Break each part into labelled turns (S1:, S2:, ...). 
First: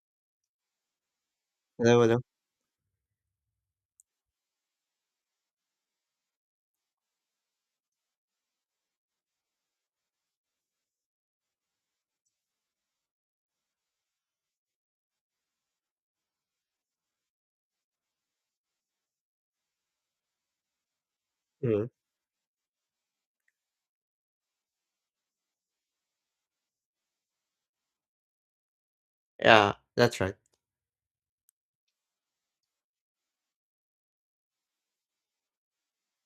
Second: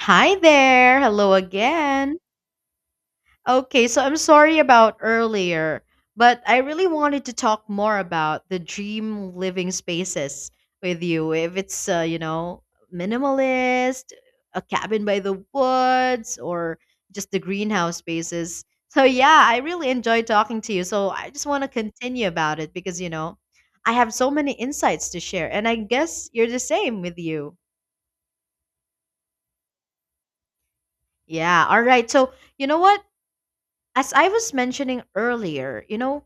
S1: Hi there. Hello
S2: No,
S1: again.
S2: no.
S1: Okay, so I'm sorry about earlier, but I really wanted to talk more about the dream living spaces with you. If it's, minimalist, a cabin by the woods, or just the greenhouse spaces. So, yeah, I really enjoyed talking to you. So, I just want to
S2: Mhm.
S1: continue about it because, I have so many insights to share, and I guess you're the same with you.
S2: Yeah, that's right.
S1: Yeah, all right. So, you know what? As I was mentioning earlier,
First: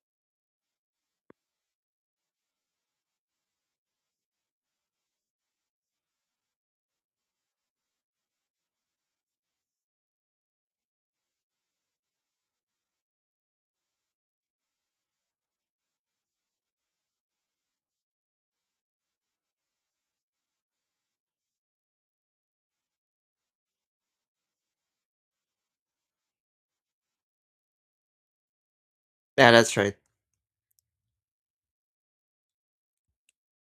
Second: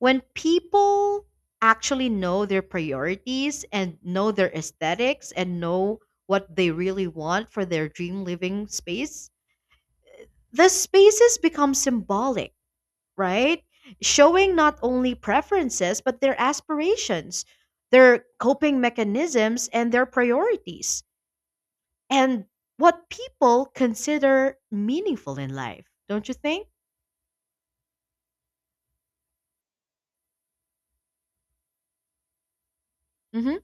S1: when people actually know their priorities and know their aesthetics and know what they really want for their dream living space, the spaces become symbolic, right? Showing not only preferences, but their aspirations, their coping mechanisms, and their priorities, and what people consider meaningful in life, don't you think?
S2: Yeah, that's right.
S1: Hmm.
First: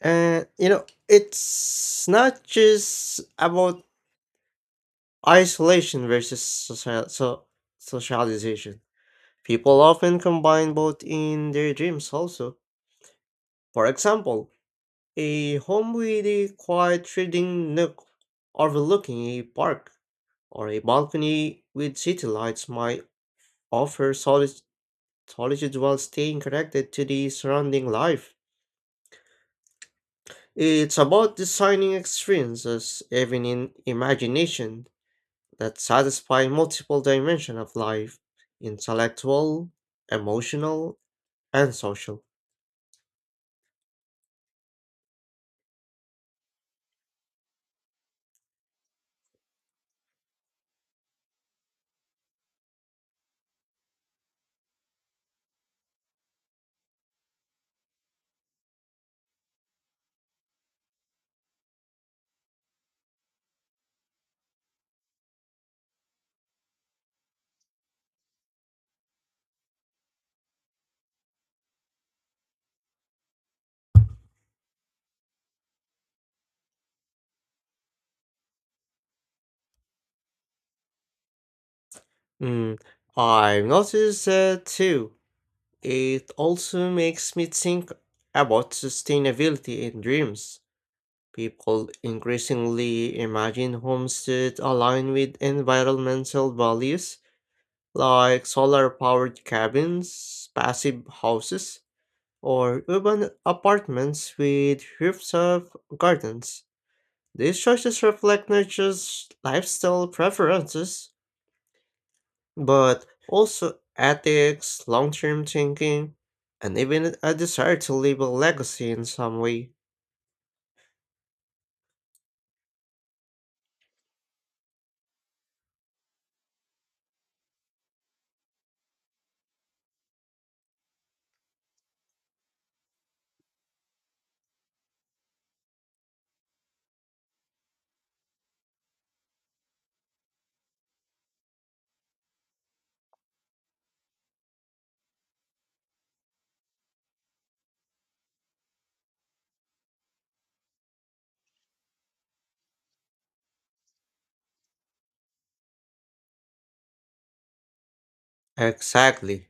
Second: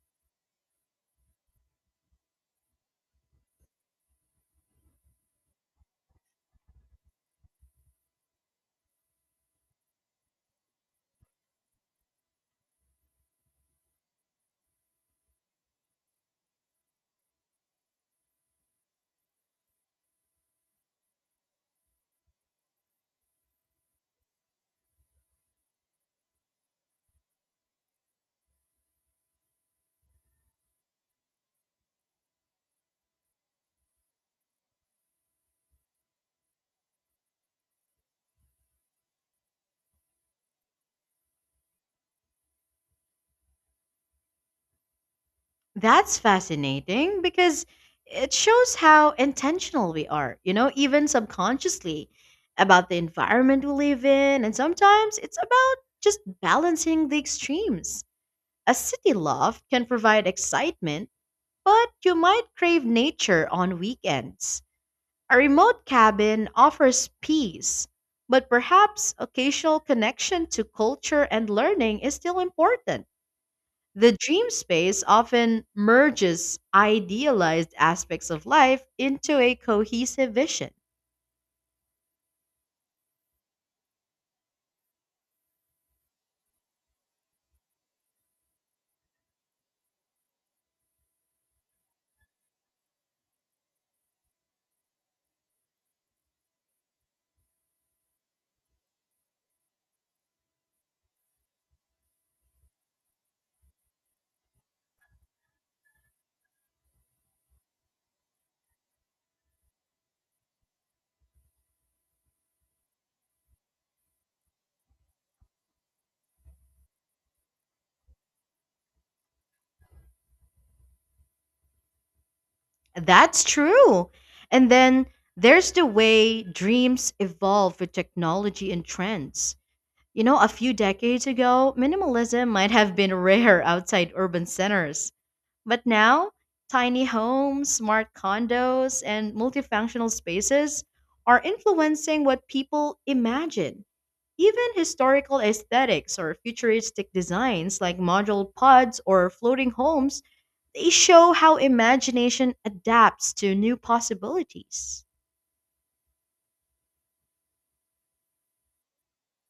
S2: And you know, it's not just about isolation versus socialization. People often combine both in their dreams also. For example, a home with a quiet reading nook overlooking a park or a balcony with city lights might offer solid solitude while staying connected to the surrounding life. It's about designing experiences, even in imagination, that satisfy multiple dimensions of life: intellectual, emotional, and social.
S1: That's fascinating because it shows how intentional we are, you know, even subconsciously about the environment we live in. And sometimes it's about just balancing the extremes. A city loft can provide excitement, but you might crave nature on weekends. A remote cabin offers peace, but perhaps occasional connection to culture and learning is still important. The dream space often merges idealized aspects of life into a cohesive vision.
S2: Mm, I've noticed that too. It also makes me think about sustainability in dreams. People increasingly imagine homes that align with environmental values, like solar powered cabins, passive houses, or urban apartments with rooftop gardens. These choices reflect not just lifestyle preferences, but also ethics, long term thinking, and even a desire to leave a legacy in some way.
S1: That's true. And then there's the way dreams evolve with technology and trends. You know, a few decades ago, minimalism might have been rare outside urban centers. But now, tiny homes, smart condos, and multifunctional spaces are influencing what people imagine. Even historical aesthetics or futuristic designs like modular pods or floating homes, they show how imagination adapts to new possibilities.
S2: Exactly.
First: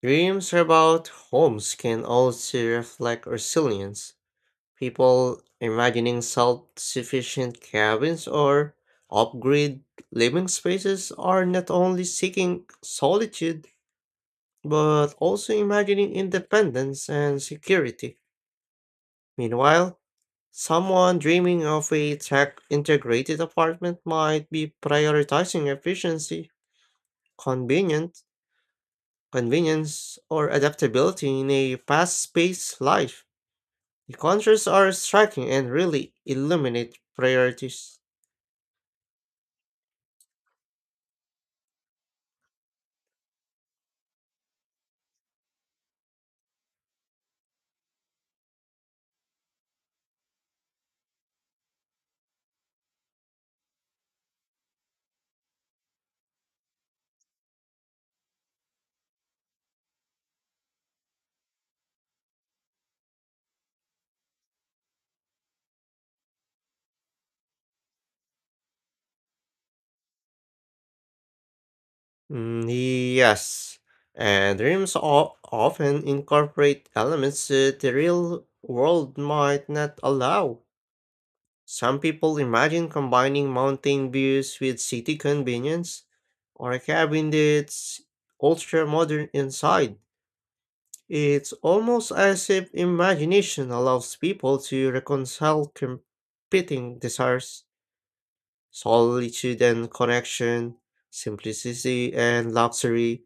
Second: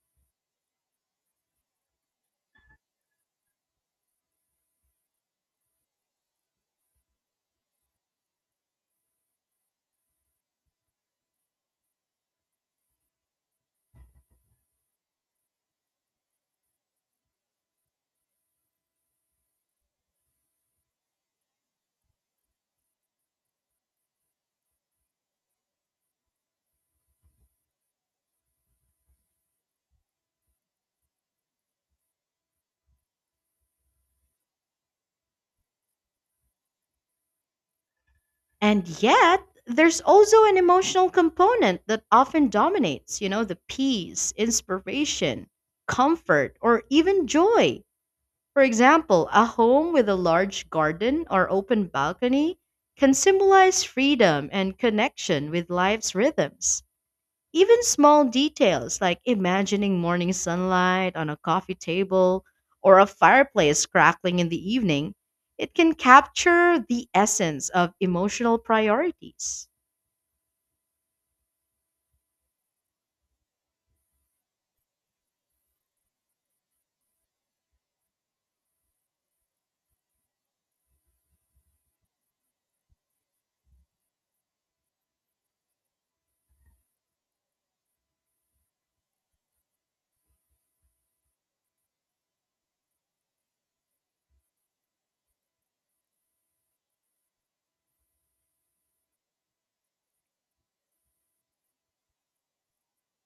S2: Dreams about homes can also reflect resilience. People imagining self-sufficient cabins or off-grid living spaces are not only seeking solitude, but also imagining independence and security. Meanwhile, someone dreaming of a tech-integrated apartment might be prioritizing efficiency, convenience, convenience, or adaptability in a fast-paced life. The contrasts are striking and really illuminate priorities.
S1: And yet, there's also an emotional component that often dominates, you know, the peace, inspiration, comfort, or even joy. For example, a home with a large garden or open balcony can symbolize freedom and connection with life's rhythms. Even small details like imagining morning sunlight on a coffee table or a fireplace crackling in the evening, it can capture the essence of emotional priorities.
S2: Mm, Yes, and dreams often incorporate elements that the real world might not allow. Some people imagine combining mountain views with city convenience, or a cabin that's ultra modern inside. It's almost as if imagination allows people to reconcile competing desires: solitude and connection, simplicity and luxury,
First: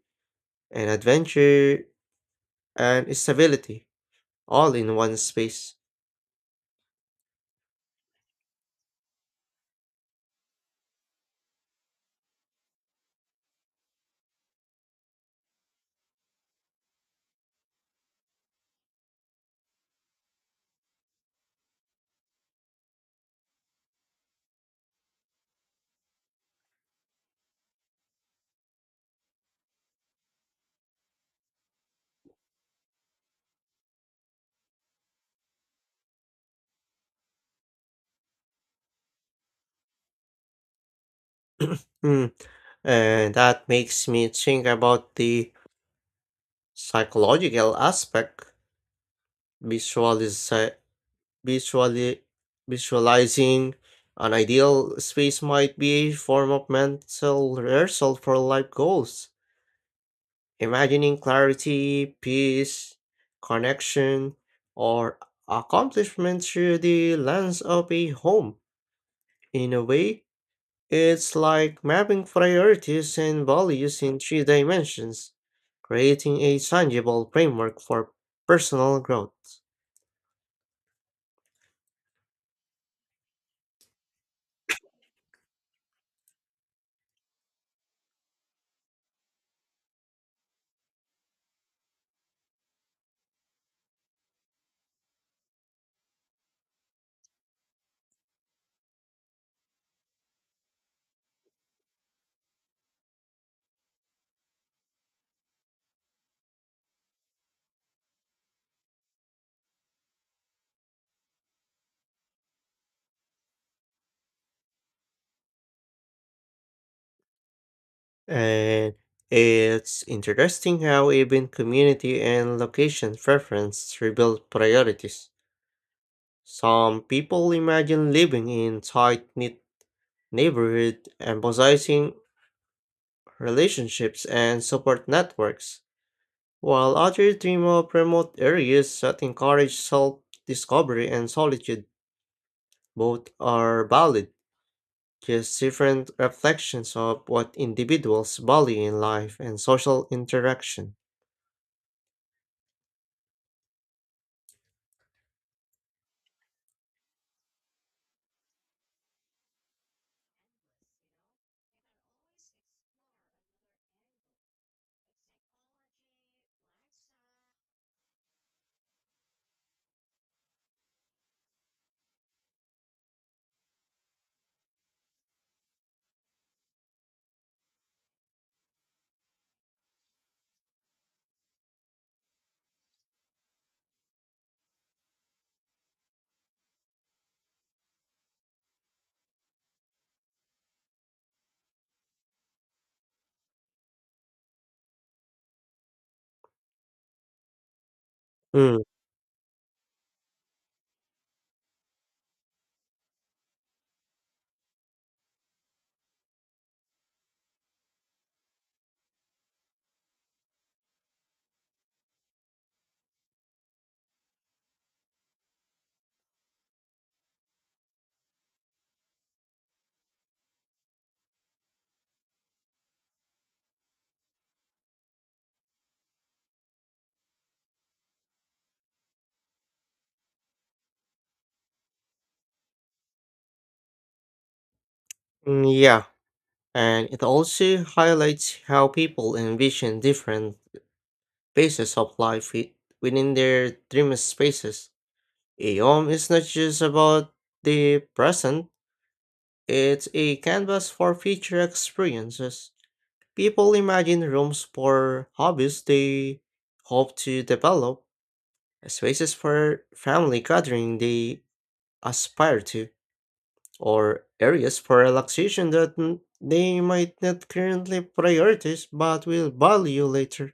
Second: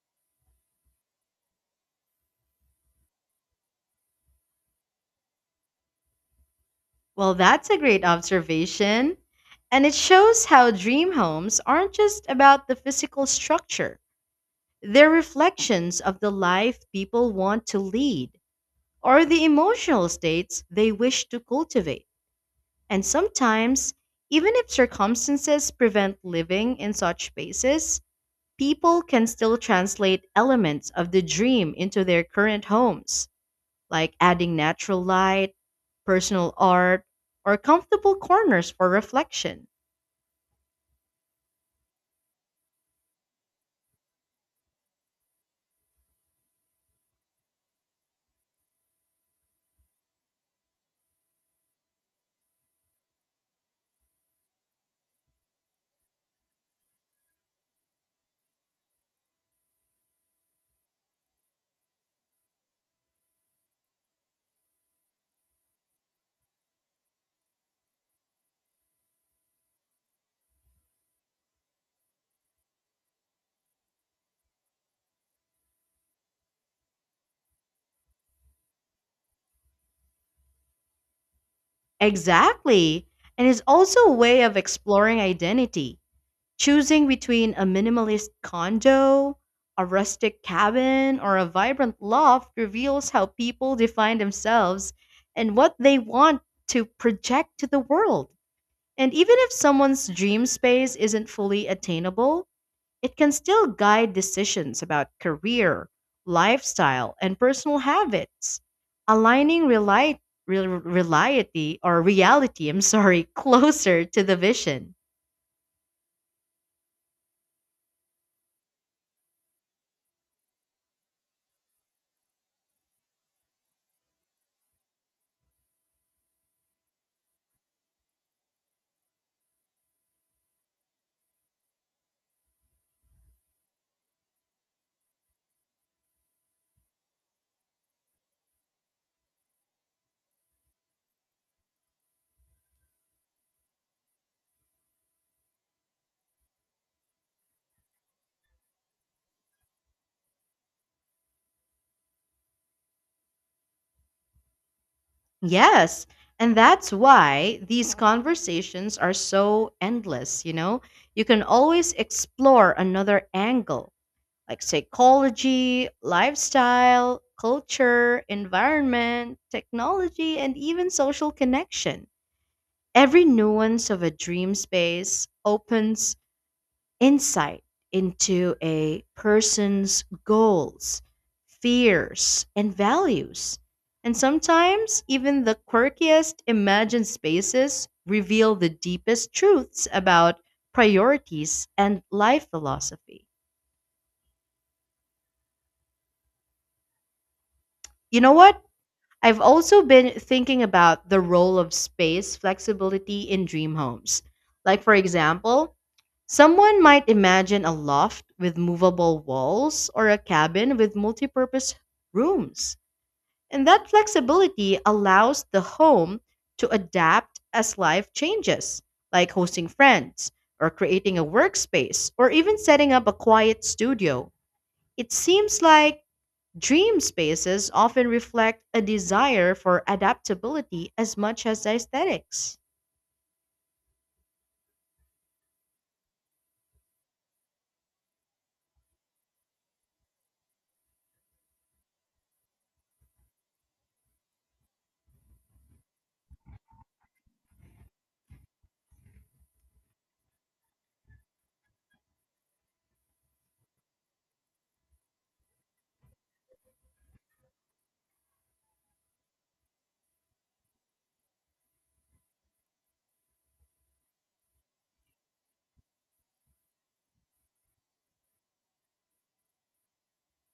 S2: and adventure and stability, all in one space.
S1: Well, that's a great observation. And it shows how dream homes aren't just about the physical structure. They're reflections of the life people want to lead or the emotional states they wish to cultivate. And sometimes, even if circumstances prevent living in such spaces, people can still translate elements of the dream into their current homes, like adding natural light, personal art, or comfortable corners for reflection.
S2: Hmm. And that makes me think about the psychological aspect, visualize, visually, visualizing an ideal space might be a form of mental rehearsal for life goals. Imagining clarity, peace, connection, or accomplishment through the lens of a home. In a way, it's like mapping priorities and values in three dimensions, creating a tangible framework for personal growth.
S1: Exactly. And it's also a way of exploring identity. Choosing between a minimalist condo, a rustic cabin, or a vibrant loft reveals how people define themselves and what they want to project to the world. And even if someone's dream space isn't fully attainable, it can still guide decisions about career, lifestyle, and personal habits. Aligning reliety or reality, I'm sorry, closer to the vision.
S2: And it's interesting how even community and location preference rebuild priorities. Some people imagine living in tight-knit neighborhood, emphasizing relationships and support networks, while others dream of remote areas that encourage self-discovery and solitude. Both are valid, just different reflections of what individuals value in life and social interaction.
S1: Yes. And that's why these conversations are so endless, you know? You can always explore another angle, like psychology, lifestyle, culture, environment, technology, and even social connection. Every nuance of a dream space opens insight into a person's goals, fears, and values. And sometimes, even the quirkiest imagined spaces reveal the deepest truths about priorities and life philosophy. You know what?
S2: Mm,
S1: I've also been thinking about the role of space flexibility in dream homes. Like, for example, someone might imagine a loft with movable walls or a cabin with multipurpose rooms. And that flexibility allows the home to adapt as life changes, like hosting friends or creating a workspace or even setting up a quiet studio. It seems like dream spaces often reflect a desire for adaptability as much as aesthetics.
S2: yeah, and it also highlights how people envision different phases of life within their dream spaces. A home is not just about the present, it's a canvas for future experiences. People imagine rooms for hobbies they hope to develop, spaces for family gathering they aspire to, or areas for relaxation that they might not currently prioritize but will value later.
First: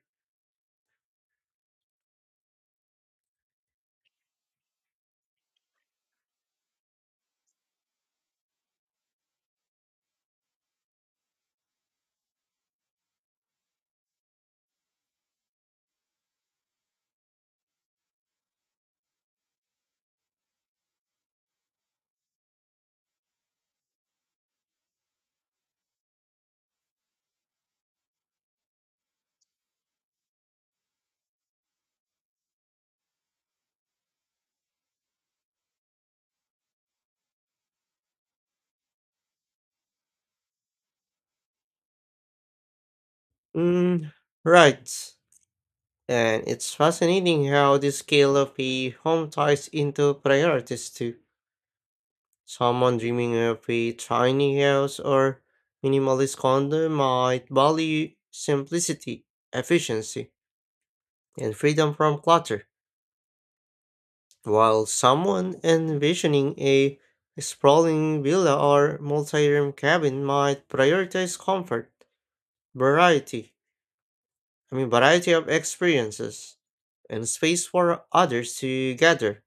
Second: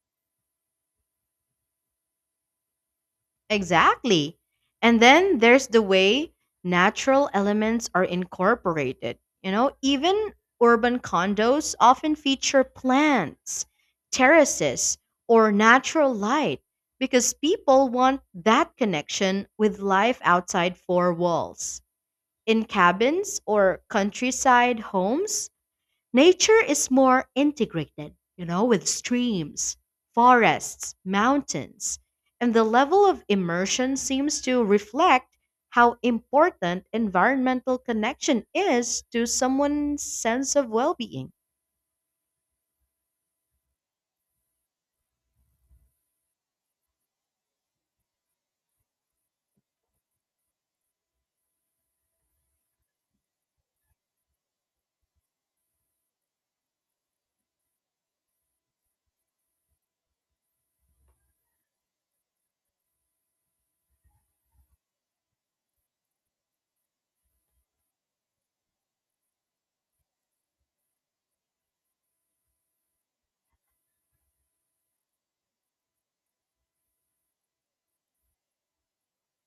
S1: Exactly. And then there's the way natural elements are incorporated. You know, even urban condos often feature plants, terraces, or natural light because people want that connection with life outside four walls. In cabins or countryside homes, nature is more integrated, you know, with streams, forests, mountains, and the level of immersion seems to reflect how important environmental connection is to someone's sense of well being.
S2: Mm, right. And it's fascinating how the scale of a home ties into priorities too. Someone dreaming of a tiny house or minimalist condo might value simplicity, efficiency, and freedom from clutter. While someone envisioning a sprawling villa or multi-room cabin might prioritize comfort, variety, I mean variety of experiences, and space for others to gather,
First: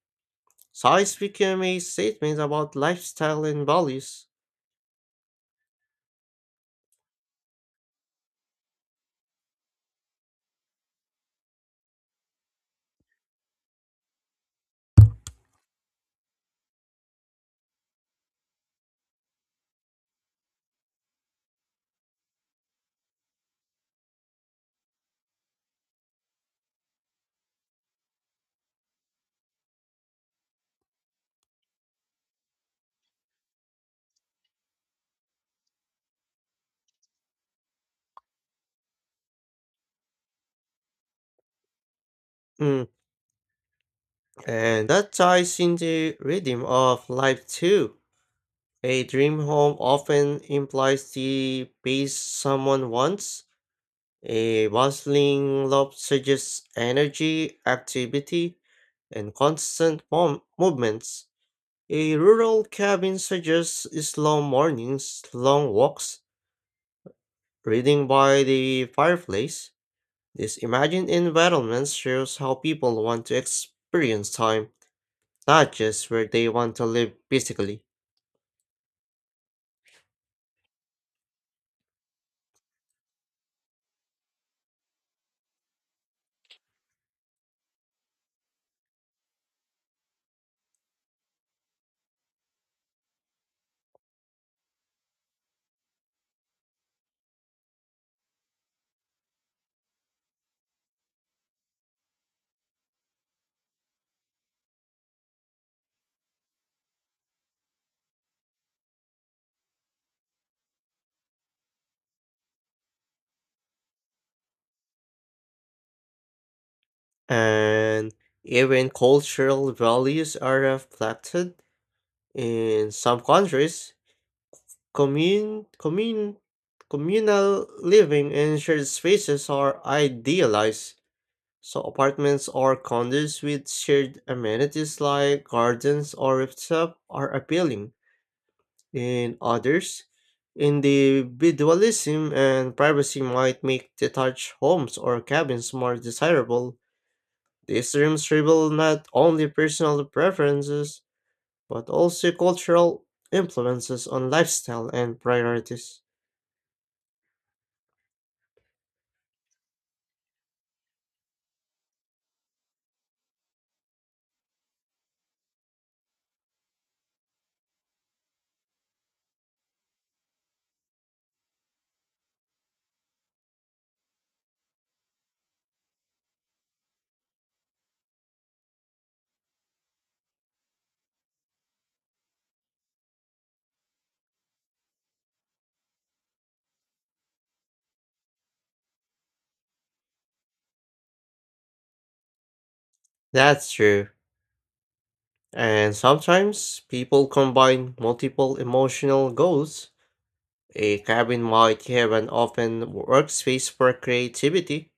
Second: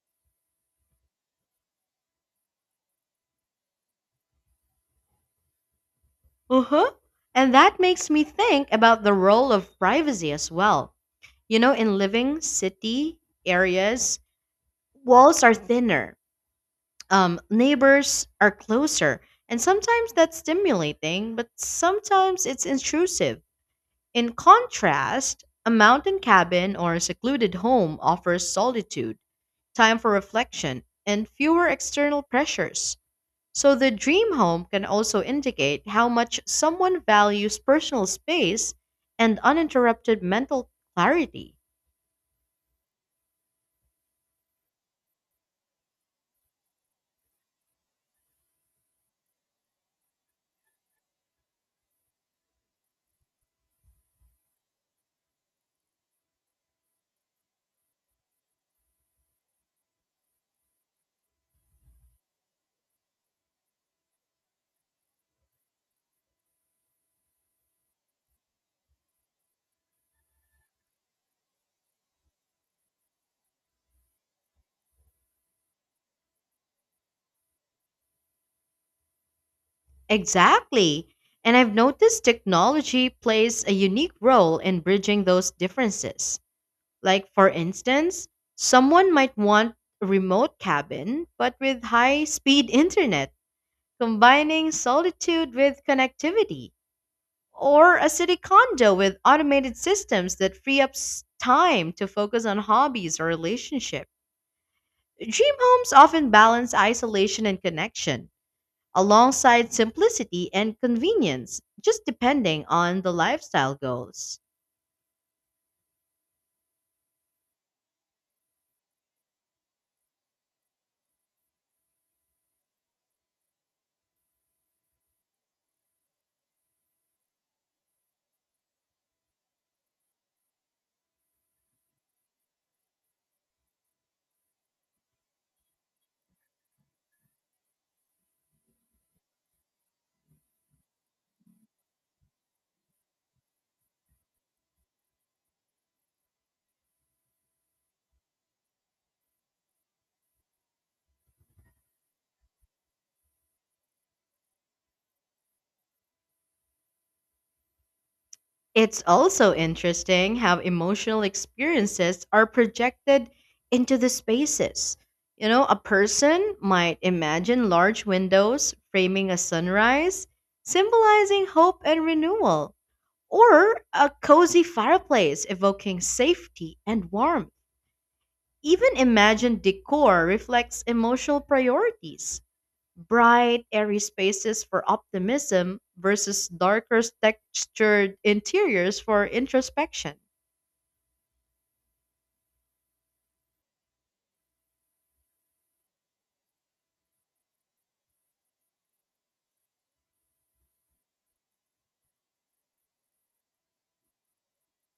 S2: size became a statement about lifestyle and values.
S1: Uh-huh. And that makes me think about the role of privacy as well. You know, in living city areas, walls are thinner, neighbors are closer, and sometimes that's stimulating, but sometimes it's intrusive. In contrast, a mountain cabin or a secluded home offers solitude, time for reflection, and fewer external pressures. So the dream home can also indicate how much someone values personal space and uninterrupted mental clarity.
S2: Mm, And that ties into rhythm of life too. A dream home often implies the pace someone wants. A bustling love suggests energy, activity, and constant movements. A rural cabin suggests slow mornings, long walks, reading by the fireplace. This imagined environment shows how people want to experience time, not just where they want to live physically.
S1: Exactly. And I've noticed technology plays a unique role in bridging those differences. Like, for instance, someone might want a remote cabin, but with high speed internet, combining solitude with connectivity, or a city condo with automated systems that free up time to focus on hobbies or relationship. Dream homes often balance isolation and connection alongside simplicity and convenience, just depending on the lifestyle goals.
S2: And even cultural values are reflected in some countries. Commune, commune, communal living and shared spaces are idealized. So apartments or condos with shared amenities like gardens or rooftop are appealing. In others, individualism and privacy might make detached homes or cabins more desirable. These dreams reveal not only personal preferences, but also cultural influences on lifestyle and priorities.
S1: It's also interesting how emotional experiences are projected into the spaces. You know, a person might imagine large windows framing a sunrise, symbolizing hope and renewal, or a cozy fireplace evoking safety and warmth. Even imagined decor reflects emotional priorities: bright, airy spaces for optimism versus darker textured interiors for introspection.
S2: That's true. And sometimes people combine multiple emotional goals. A cabin might have an open workspace for creativity,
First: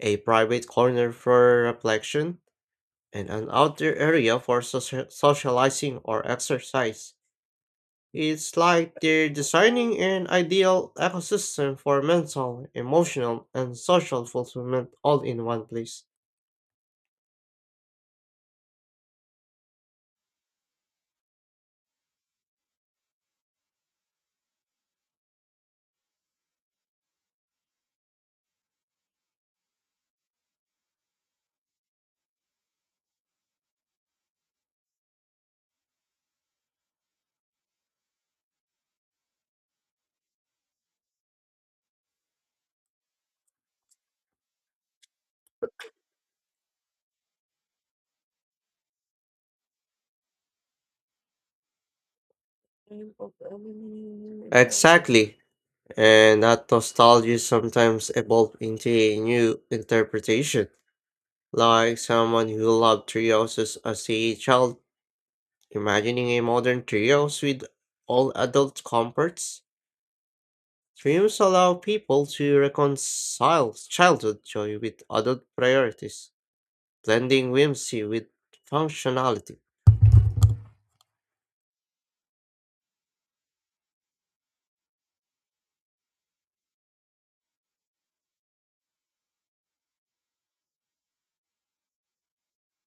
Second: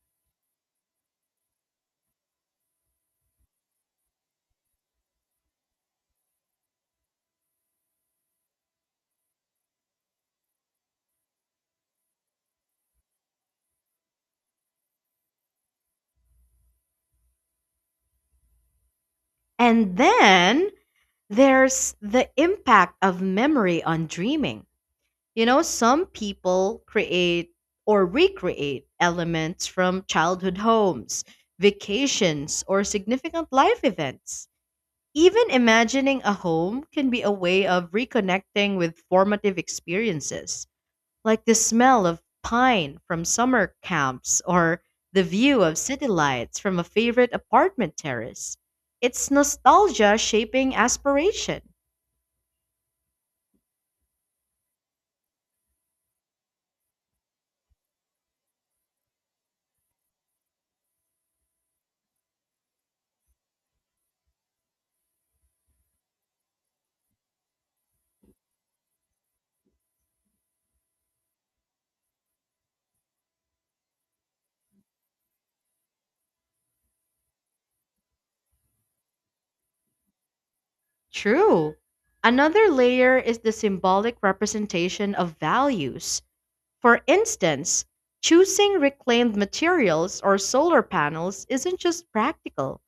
S2: a private corner for reflection, and an outdoor area for socializing or exercise. It's like they're designing an ideal ecosystem for mental, emotional, and social fulfillment all in one place.
S1: And then there's the impact of memory on dreaming. You know, some people create or recreate elements from childhood homes, vacations, or significant life events. Even imagining a home can be a way of reconnecting with formative experiences, like the smell of pine from summer camps or the view of city lights from a favorite apartment terrace. It's nostalgia shaping aspiration.
S2: Exactly. And that nostalgia sometimes evolves into a new interpretation, like someone who loved trios as a child, imagining a modern trios with all adult comforts. Dreams allow people to reconcile childhood joy with adult priorities, blending whimsy with functionality.
S1: True. Another layer is the symbolic representation of values. For instance, choosing reclaimed materials or solar panels isn't just practical,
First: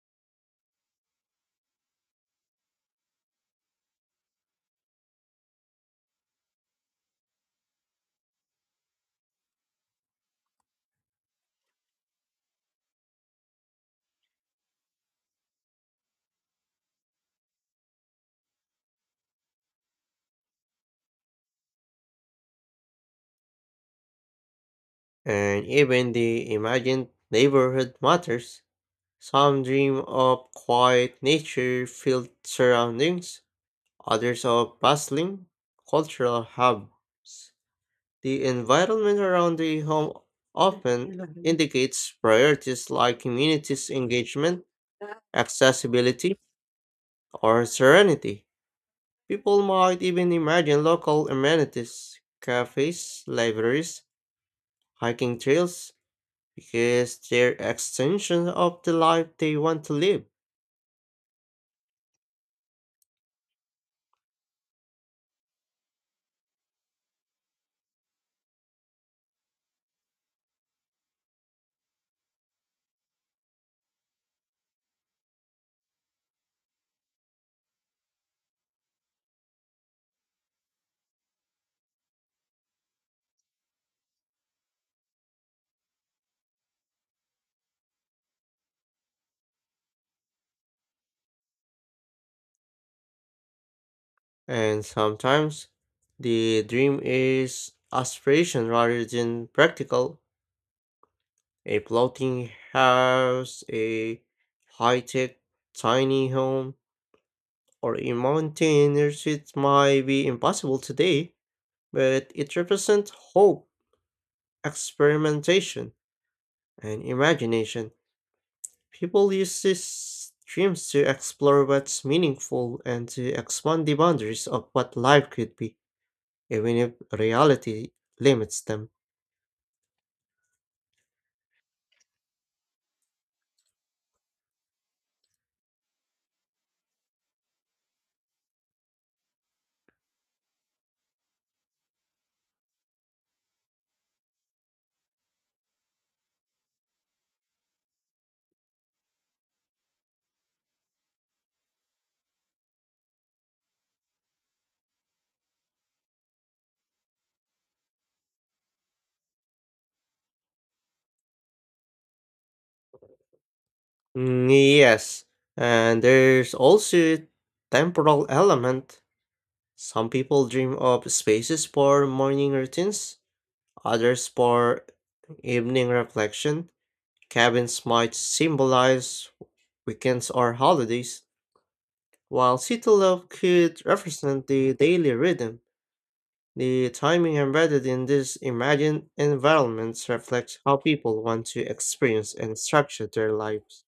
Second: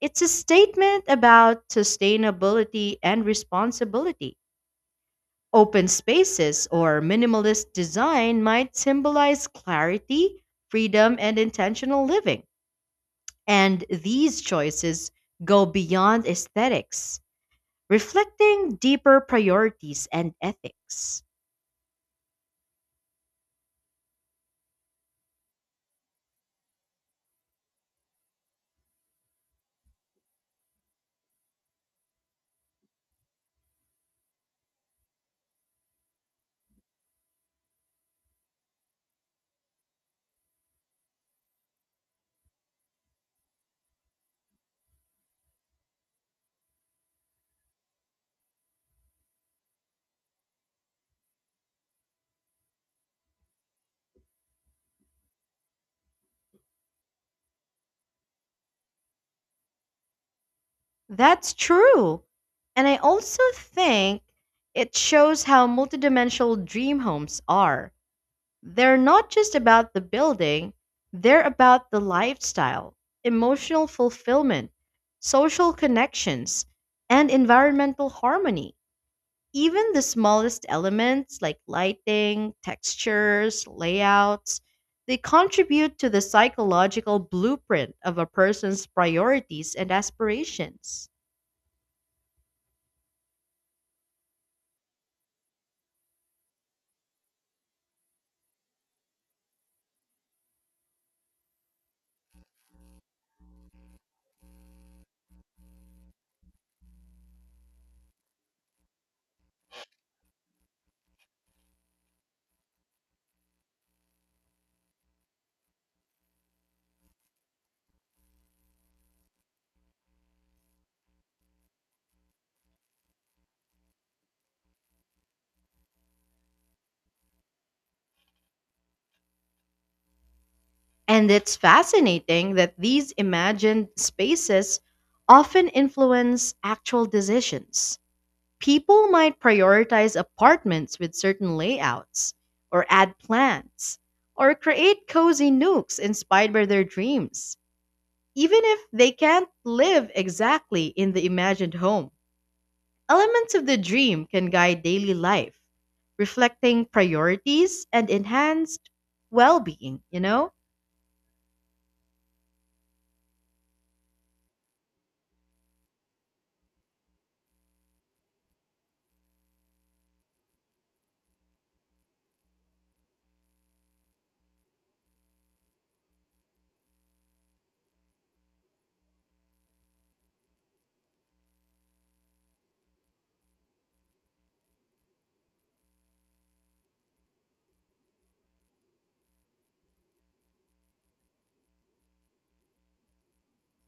S1: it's a statement about sustainability and responsibility. Open spaces or minimalist design might symbolize clarity, freedom, and intentional living. And these choices go beyond aesthetics, reflecting deeper priorities and ethics.
S2: And even the imagined neighborhood matters. Some dream of quiet nature filled surroundings, others are bustling cultural hubs. The environment around the home often indicates priorities like communities' engagement, accessibility, or serenity. People might even imagine local amenities, cafes, libraries, hiking trails, because they're extensions of the life they want to live.
S1: That's true. And I also think it shows how multidimensional dream homes are. They're not just about the building, they're about the lifestyle, emotional fulfillment, social connections, and environmental harmony. Even the smallest elements like lighting, textures, layouts, they contribute to the psychological blueprint of a person's priorities and aspirations.
S2: And sometimes the dream is aspiration rather than practical. A floating house, a high tech tiny home, or a mountain retreat might be impossible today, but it represents hope, experimentation, and imagination. People use these dreams to explore what's meaningful and to expand the boundaries of what life could be, even if reality limits them.
S1: And it's fascinating that these imagined spaces often influence actual decisions. People might prioritize apartments with certain layouts, or add plants, or create cozy nooks inspired by their dreams, even if they can't live exactly in the imagined home. Elements of the dream can guide daily life, reflecting priorities and enhanced well being, you know?
S2: Mm, yes, and there's also temporal element. Some people dream of spaces for morning routines, others for evening reflection. Cabins might symbolize weekends or holidays, while city love could represent the daily rhythm. The timing embedded in these imagined environments reflects how people want to experience and structure their lives.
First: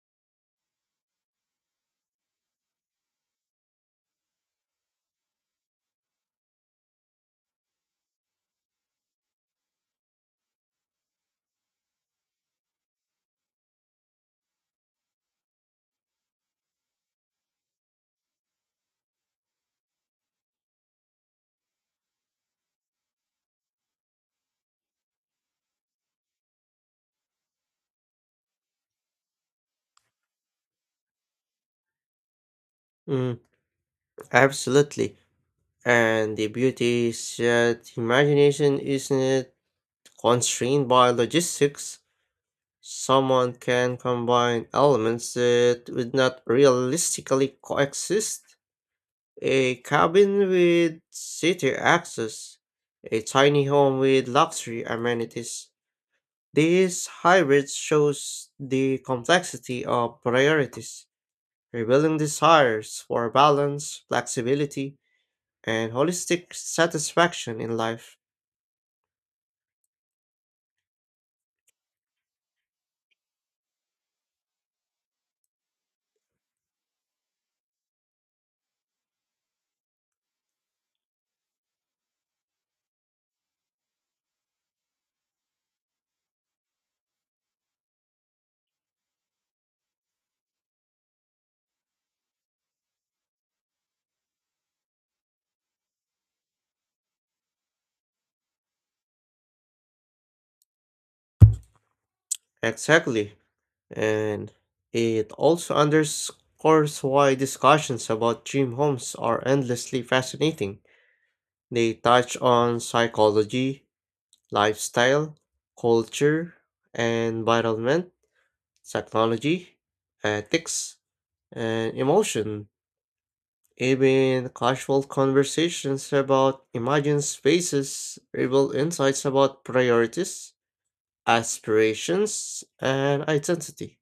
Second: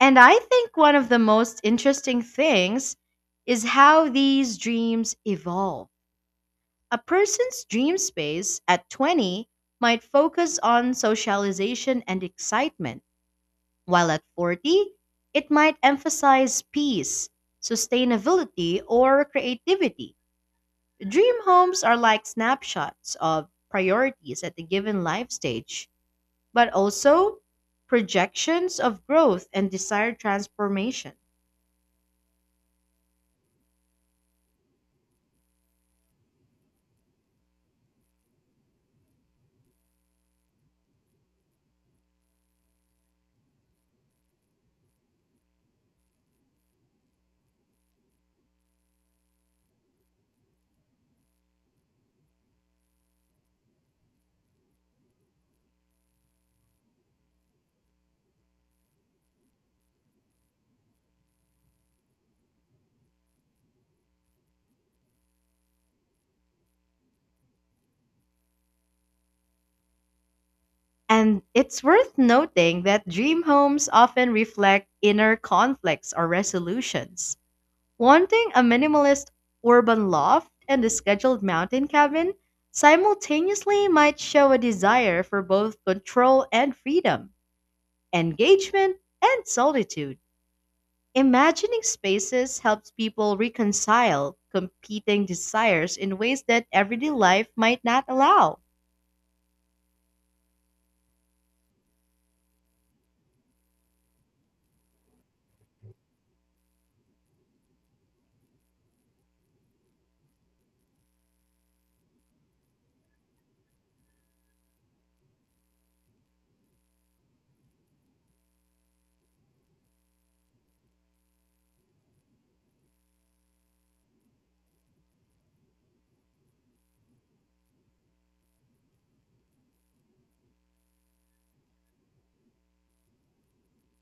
S1: And I think one of the most interesting things is how these dreams evolve. A person's dream space at 20 might focus on socialization and excitement, while at 40, it might emphasize peace, sustainability, or creativity. Dream homes are like snapshots of priorities at a given life stage, but also projections of growth and desired transformation.
S2: Mm, absolutely. And the beauty is that imagination isn't constrained by logistics. Someone can combine elements that would not realistically coexist. A cabin with city access, a tiny home with luxury amenities. This hybrid shows the complexity of priorities, revealing desires for balance, flexibility, and holistic satisfaction in life.
S1: And it's worth noting that dream homes often reflect inner conflicts or resolutions. Wanting a minimalist urban loft and a scheduled mountain cabin simultaneously might show a desire for both control and freedom, engagement and solitude. Imagining spaces helps people reconcile competing desires in ways that everyday life might not allow.
S2: Exactly. And it also underscores why discussions about dream homes are endlessly fascinating. They touch on psychology, lifestyle, culture, environment, technology, ethics, and emotion. Even casual conversations about imagined spaces reveal insights about priorities, aspirations, and identity.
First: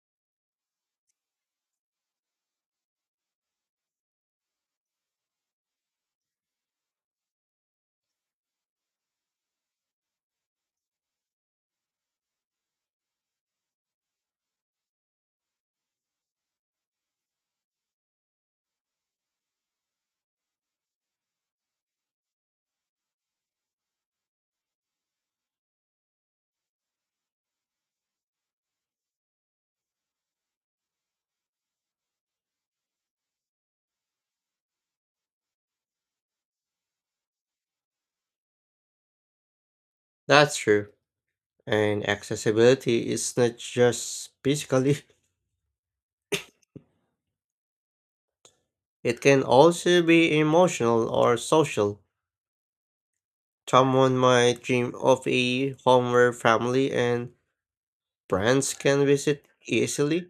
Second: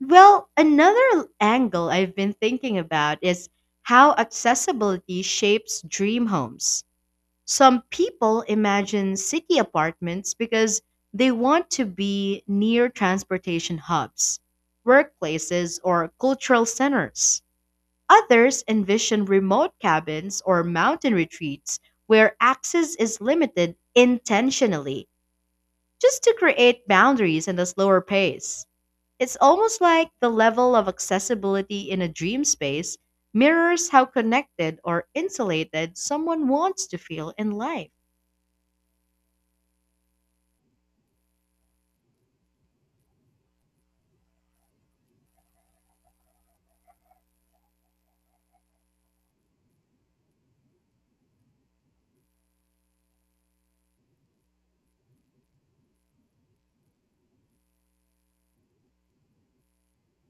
S1: Well, another angle I've been thinking about is how accessibility shapes dream homes. Some people imagine city apartments because they want to be near transportation hubs, workplaces, or cultural centers. Others envision remote cabins or mountain retreats where access is limited intentionally just to create boundaries and a slower pace. It's almost like the level of accessibility in a dream space mirrors how connected or insulated someone wants to feel in life.
S2: That's true. And accessibility is not just physically, it can also be emotional or social. Someone might dream of a home where family and friends can visit easily,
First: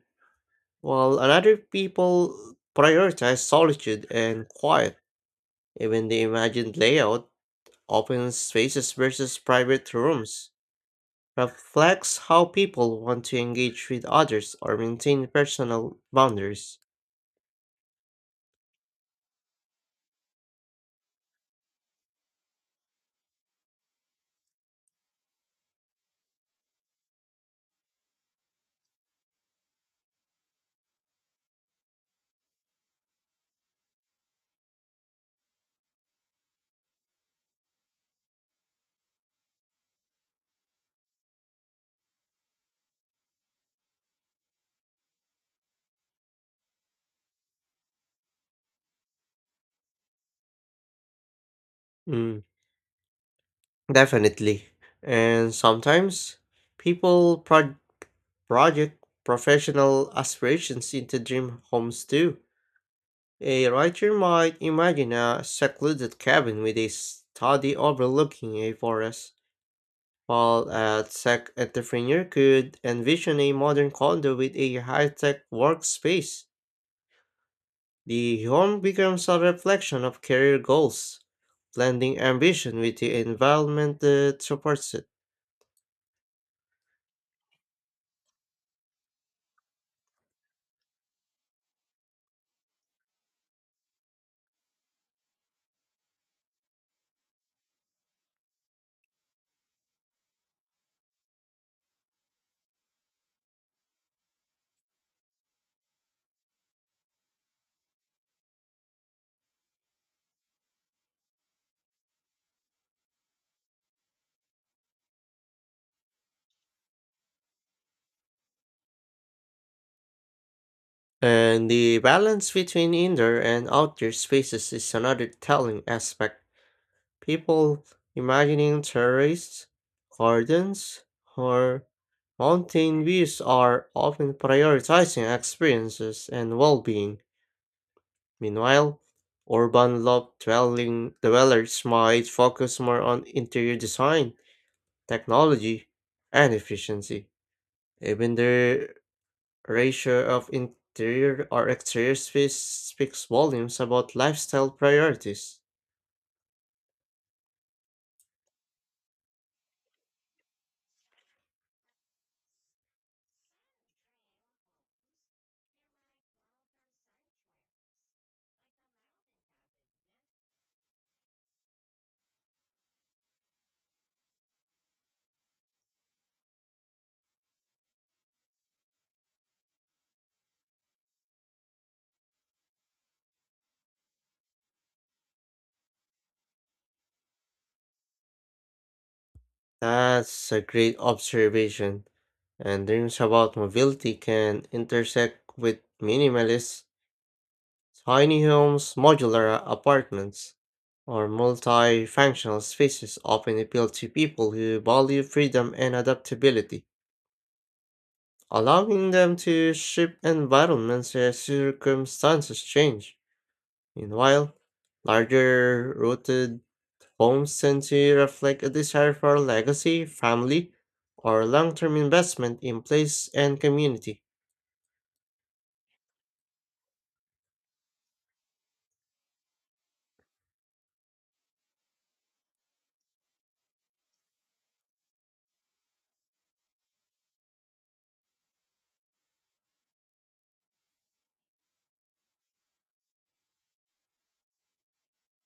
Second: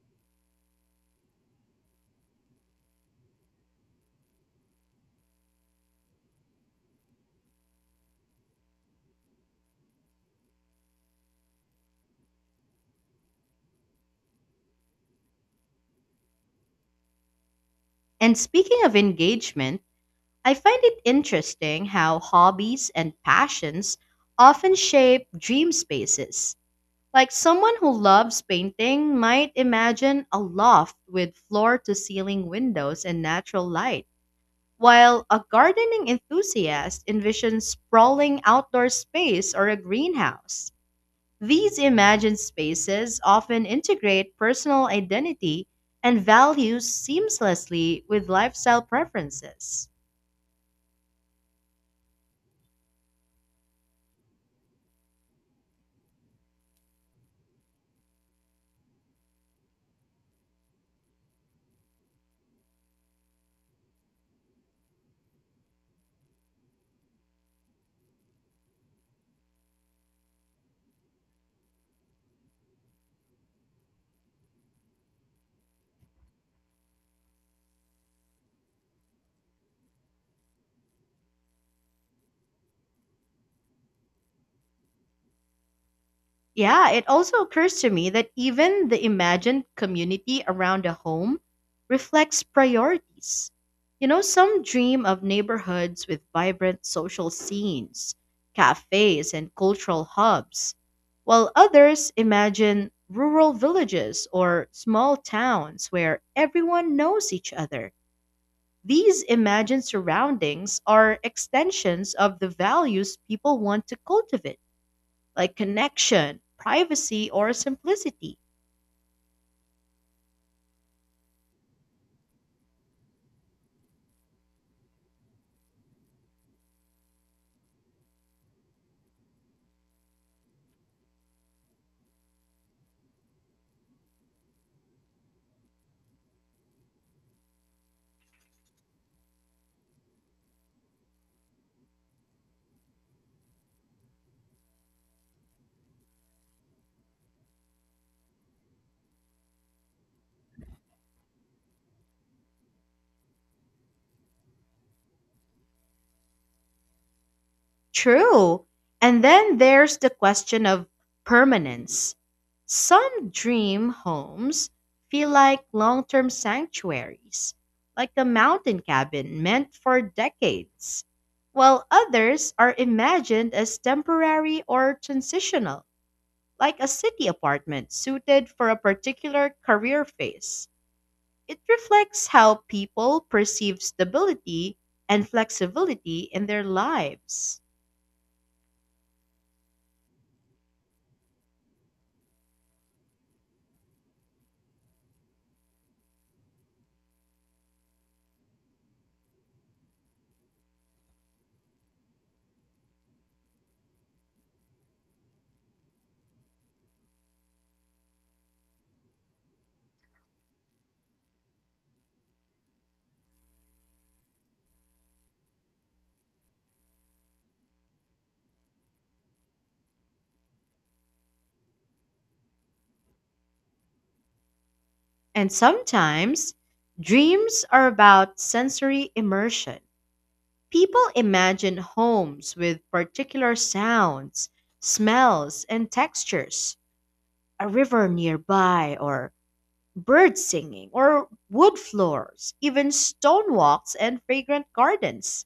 S2: while another people prioritize solitude and quiet. Even the imagined layout, open spaces versus private rooms, reflects how people want to engage with others or maintain personal boundaries.
S1: And speaking of engagement, I find it interesting how hobbies and passions often shape dream spaces. Like someone who loves painting might imagine a loft with floor to ceiling windows and natural light, while a gardening enthusiast envisions sprawling outdoor space or a greenhouse. These imagined spaces often integrate personal identity and values seamlessly with lifestyle preferences.
S2: Mm. Definitely. And sometimes people project professional aspirations into dream homes too. A writer might imagine a secluded cabin with a study overlooking a forest, while a tech entrepreneur could envision a modern condo with a high tech workspace. The home becomes a reflection of career goals, blending ambition with the environment that supports it.
S1: Yeah, it also occurs to me that even the imagined community around a home reflects priorities. You know, some dream of neighborhoods with vibrant social scenes, cafes, and cultural hubs, while others imagine rural villages or small towns where everyone knows each other. These imagined surroundings are extensions of the values people want to cultivate, like connection, privacy, or simplicity.
S2: And the balance between indoor and outdoor spaces is another telling aspect. People imagining terraces, gardens, or mountain views are often prioritizing experiences and well-being. Meanwhile, urban love dwelling dwellers might focus more on interior design, technology, and efficiency. Even their ratio of interior or exterior space speaks volumes about lifestyle priorities.
S1: True. And then there's the question of permanence. Some dream homes feel like long term sanctuaries, like the mountain cabin meant for decades, while others are imagined as temporary or transitional, like a city apartment suited for a particular career phase. It reflects how people perceive stability and flexibility in their lives.
S2: That's a great observation. And dreams about mobility can intersect with minimalist, tiny homes, modular apartments, or multifunctional spaces often appeal to people who value freedom and adaptability, allowing them to shift environments as circumstances change. Meanwhile, larger rooted homes tend to reflect a desire for legacy, family, or long term investment in place and community.
S1: And sometimes, dreams are about sensory immersion. People imagine homes with particular sounds, smells, and textures, a river nearby, or birds singing, or wood floors, even stone walks and fragrant gardens.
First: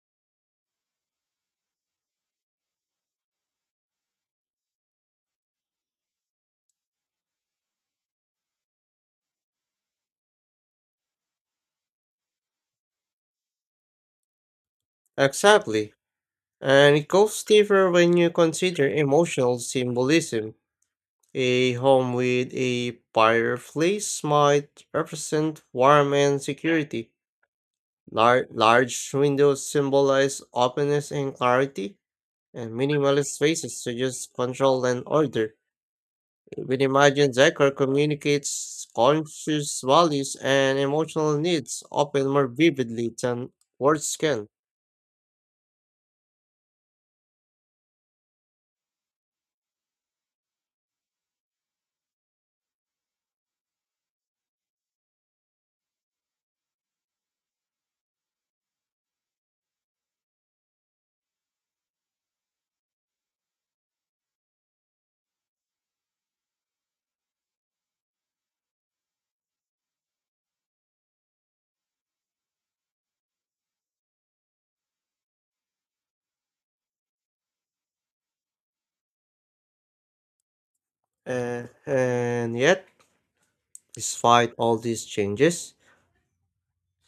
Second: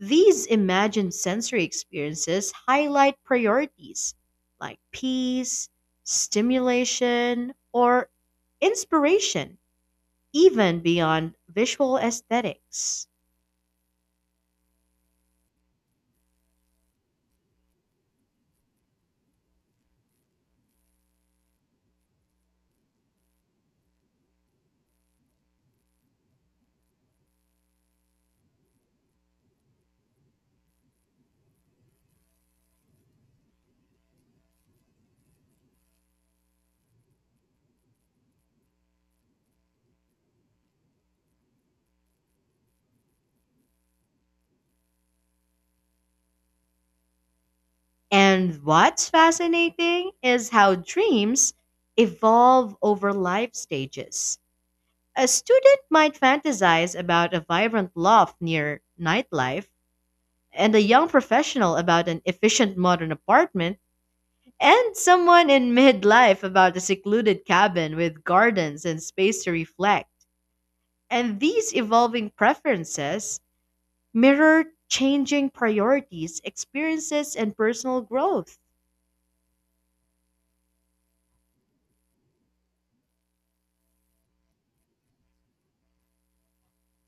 S1: These imagined sensory experiences highlight priorities like peace, stimulation, or inspiration, even beyond visual aesthetics.
S2: Exactly. And it goes deeper when you consider emotional symbolism. A home with a fireplace might represent warmth and security. Large windows symbolize openness and clarity, and minimalist spaces suggest control and order. Even imagine Decker communicates conscious values and emotional needs often more vividly than words can.
S1: And what's fascinating is how dreams evolve over life stages. A student might fantasize about a vibrant loft near nightlife, and a young professional about an efficient modern apartment, and someone in midlife about a secluded cabin with gardens and space to reflect. And these evolving preferences mirror changing priorities, experiences, and personal growth.
S2: And yet, despite all these changes,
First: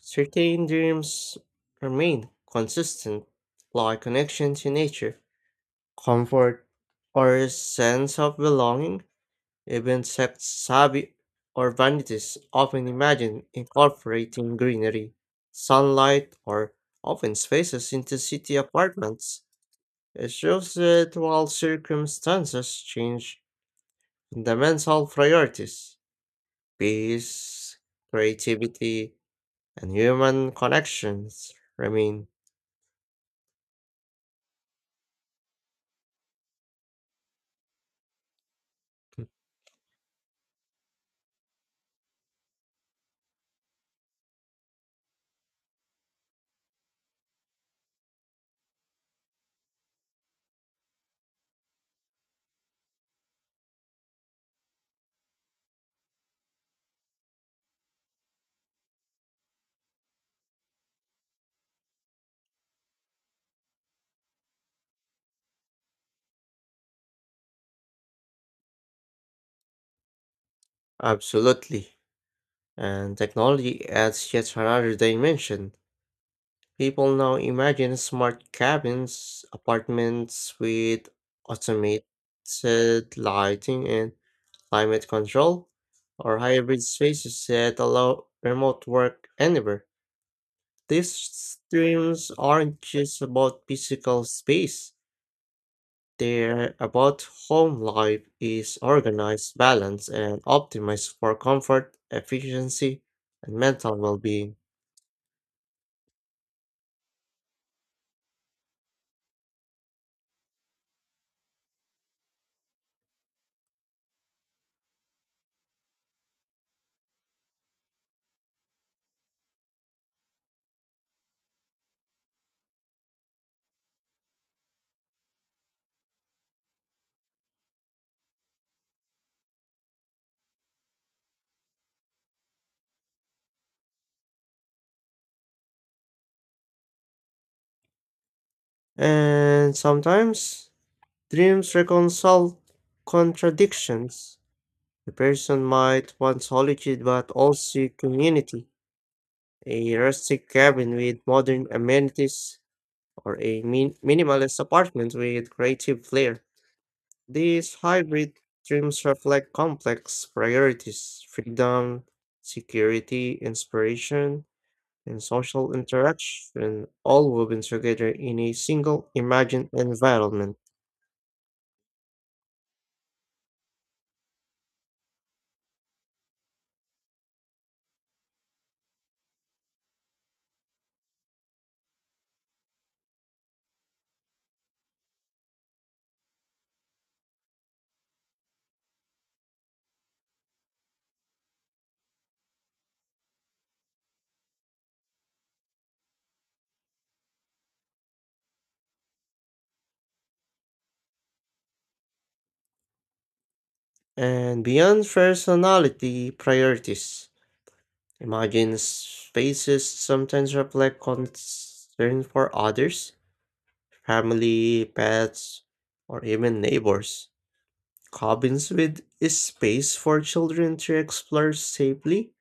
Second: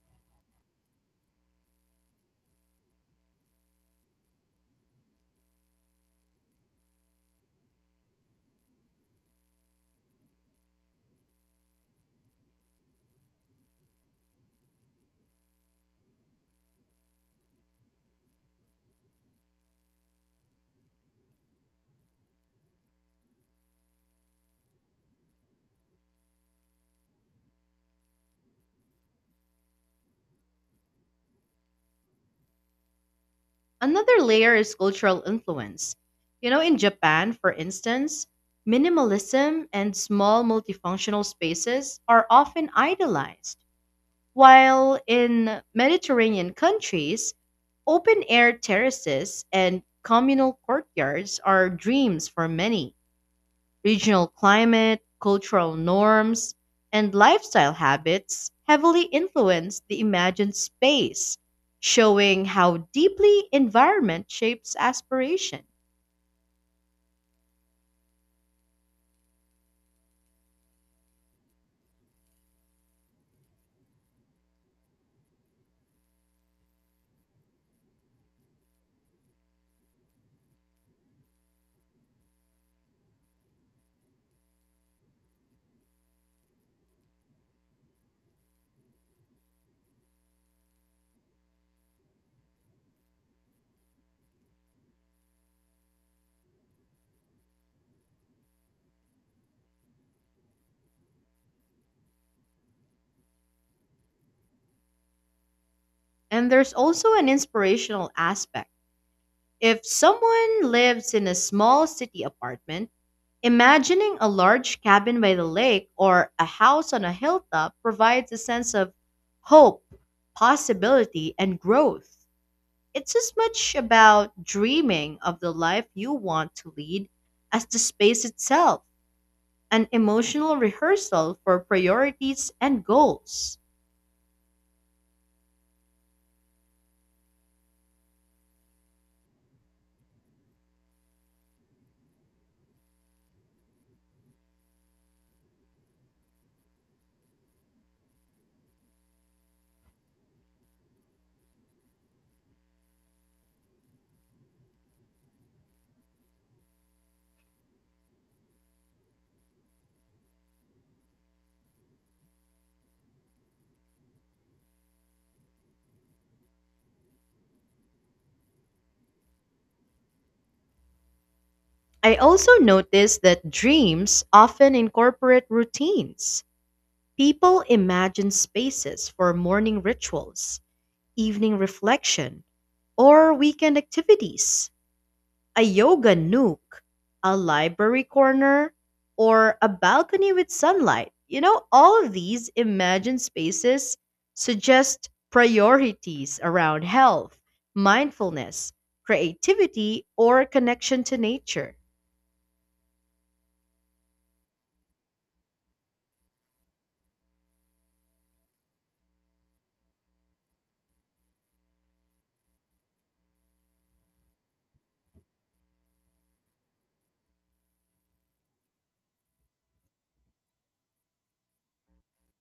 S2: certain dreams remain consistent, like connection to nature, comfort, or a sense of belonging. Even sects savvy urbanities often imagine incorporating greenery, sunlight, or open spaces into city apartments. It shows that while circumstances change, fundamental priorities, peace, creativity, and human connections remain.
S1: Another layer is cultural influence. You know, in Japan, for instance,
S2: Hmm.
S1: minimalism and small multifunctional spaces are often idolized. While in Mediterranean countries, open air terraces and communal courtyards are dreams for many. Regional climate, cultural norms, and lifestyle habits heavily influence the imagined space, showing how deeply environment shapes aspiration.
S2: Absolutely. And technology adds yet another dimension. People now imagine smart cabins, apartments with automated lighting and climate control, or hybrid spaces that allow remote work anywhere. These dreams aren't just about physical space, they're about home life is organized, balanced, and optimized for comfort, efficiency, and mental well being.
S1: And there's also an inspirational aspect. If someone lives in a small city apartment, imagining a large cabin by the lake or a house on a hilltop provides a sense of hope, possibility, and growth. It's as much about dreaming of the life you want to lead as the space itself, an emotional rehearsal for priorities and goals.
S2: And sometimes dreams reconcile contradictions. A person might want solitude but also community, a rustic cabin with modern amenities, or a minimalist apartment with creative flair. These hybrid dreams reflect complex priorities: freedom, security, inspiration, and social interaction, all woven together in a single imagined environment.
S1: I also noticed that dreams often incorporate routines. People imagine spaces for morning rituals, evening reflection, or weekend activities, a yoga nook, a library corner, or a balcony with sunlight. You know, all of these imagined spaces suggest priorities around health, mindfulness, creativity, or connection to nature.
S2: And beyond personality priorities, imagine spaces sometimes reflect concern for others: family, pets, or even neighbors. Cabins with space for children to explore safely,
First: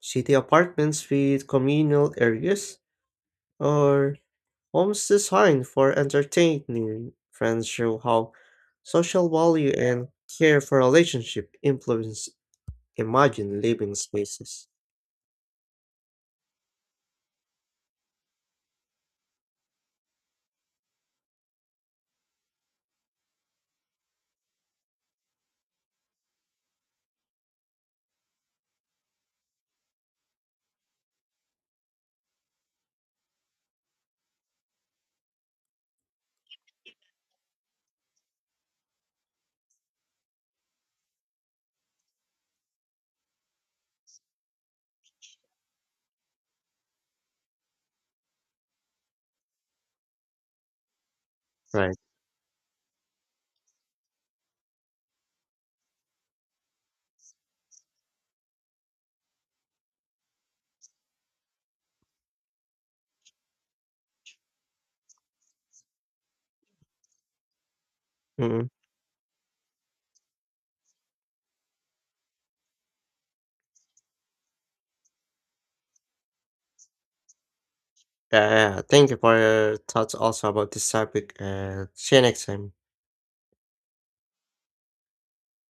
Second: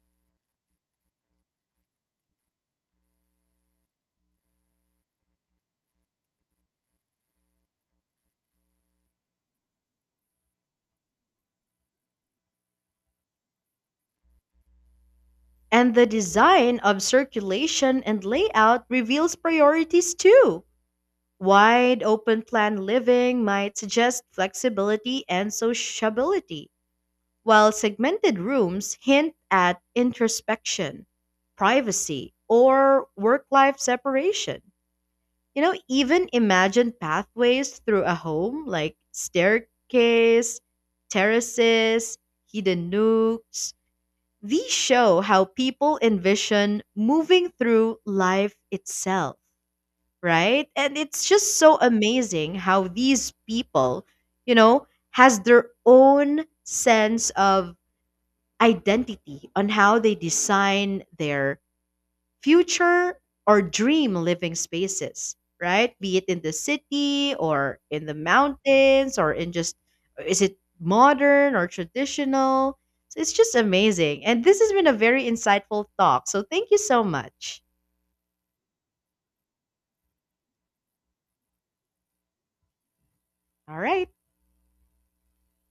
S2: city apartments with communal areas, or homes designed for entertaining friends show how social value and care for relationship influence imagine living spaces.
S1: And the design of circulation and layout reveals priorities too. Wide open plan living might suggest flexibility and sociability, while segmented rooms hint at introspection, privacy, or work life separation. You know, even imagined pathways through a home like staircase, terraces, hidden nooks. These show how people envision moving through life itself, right? And it's just so
S2: Right.
S1: amazing how these people, you know, has their own sense of identity on how they design their future or dream living spaces, right? Be it in the city or in the
S2: Mm-hmm.
S1: mountains or in just is it modern or traditional? So it's just amazing. And this has been a very insightful talk. So thank you so much.
S2: Yeah, yeah. Thank you for your thoughts also about this topic and see you next time.
S1: All right.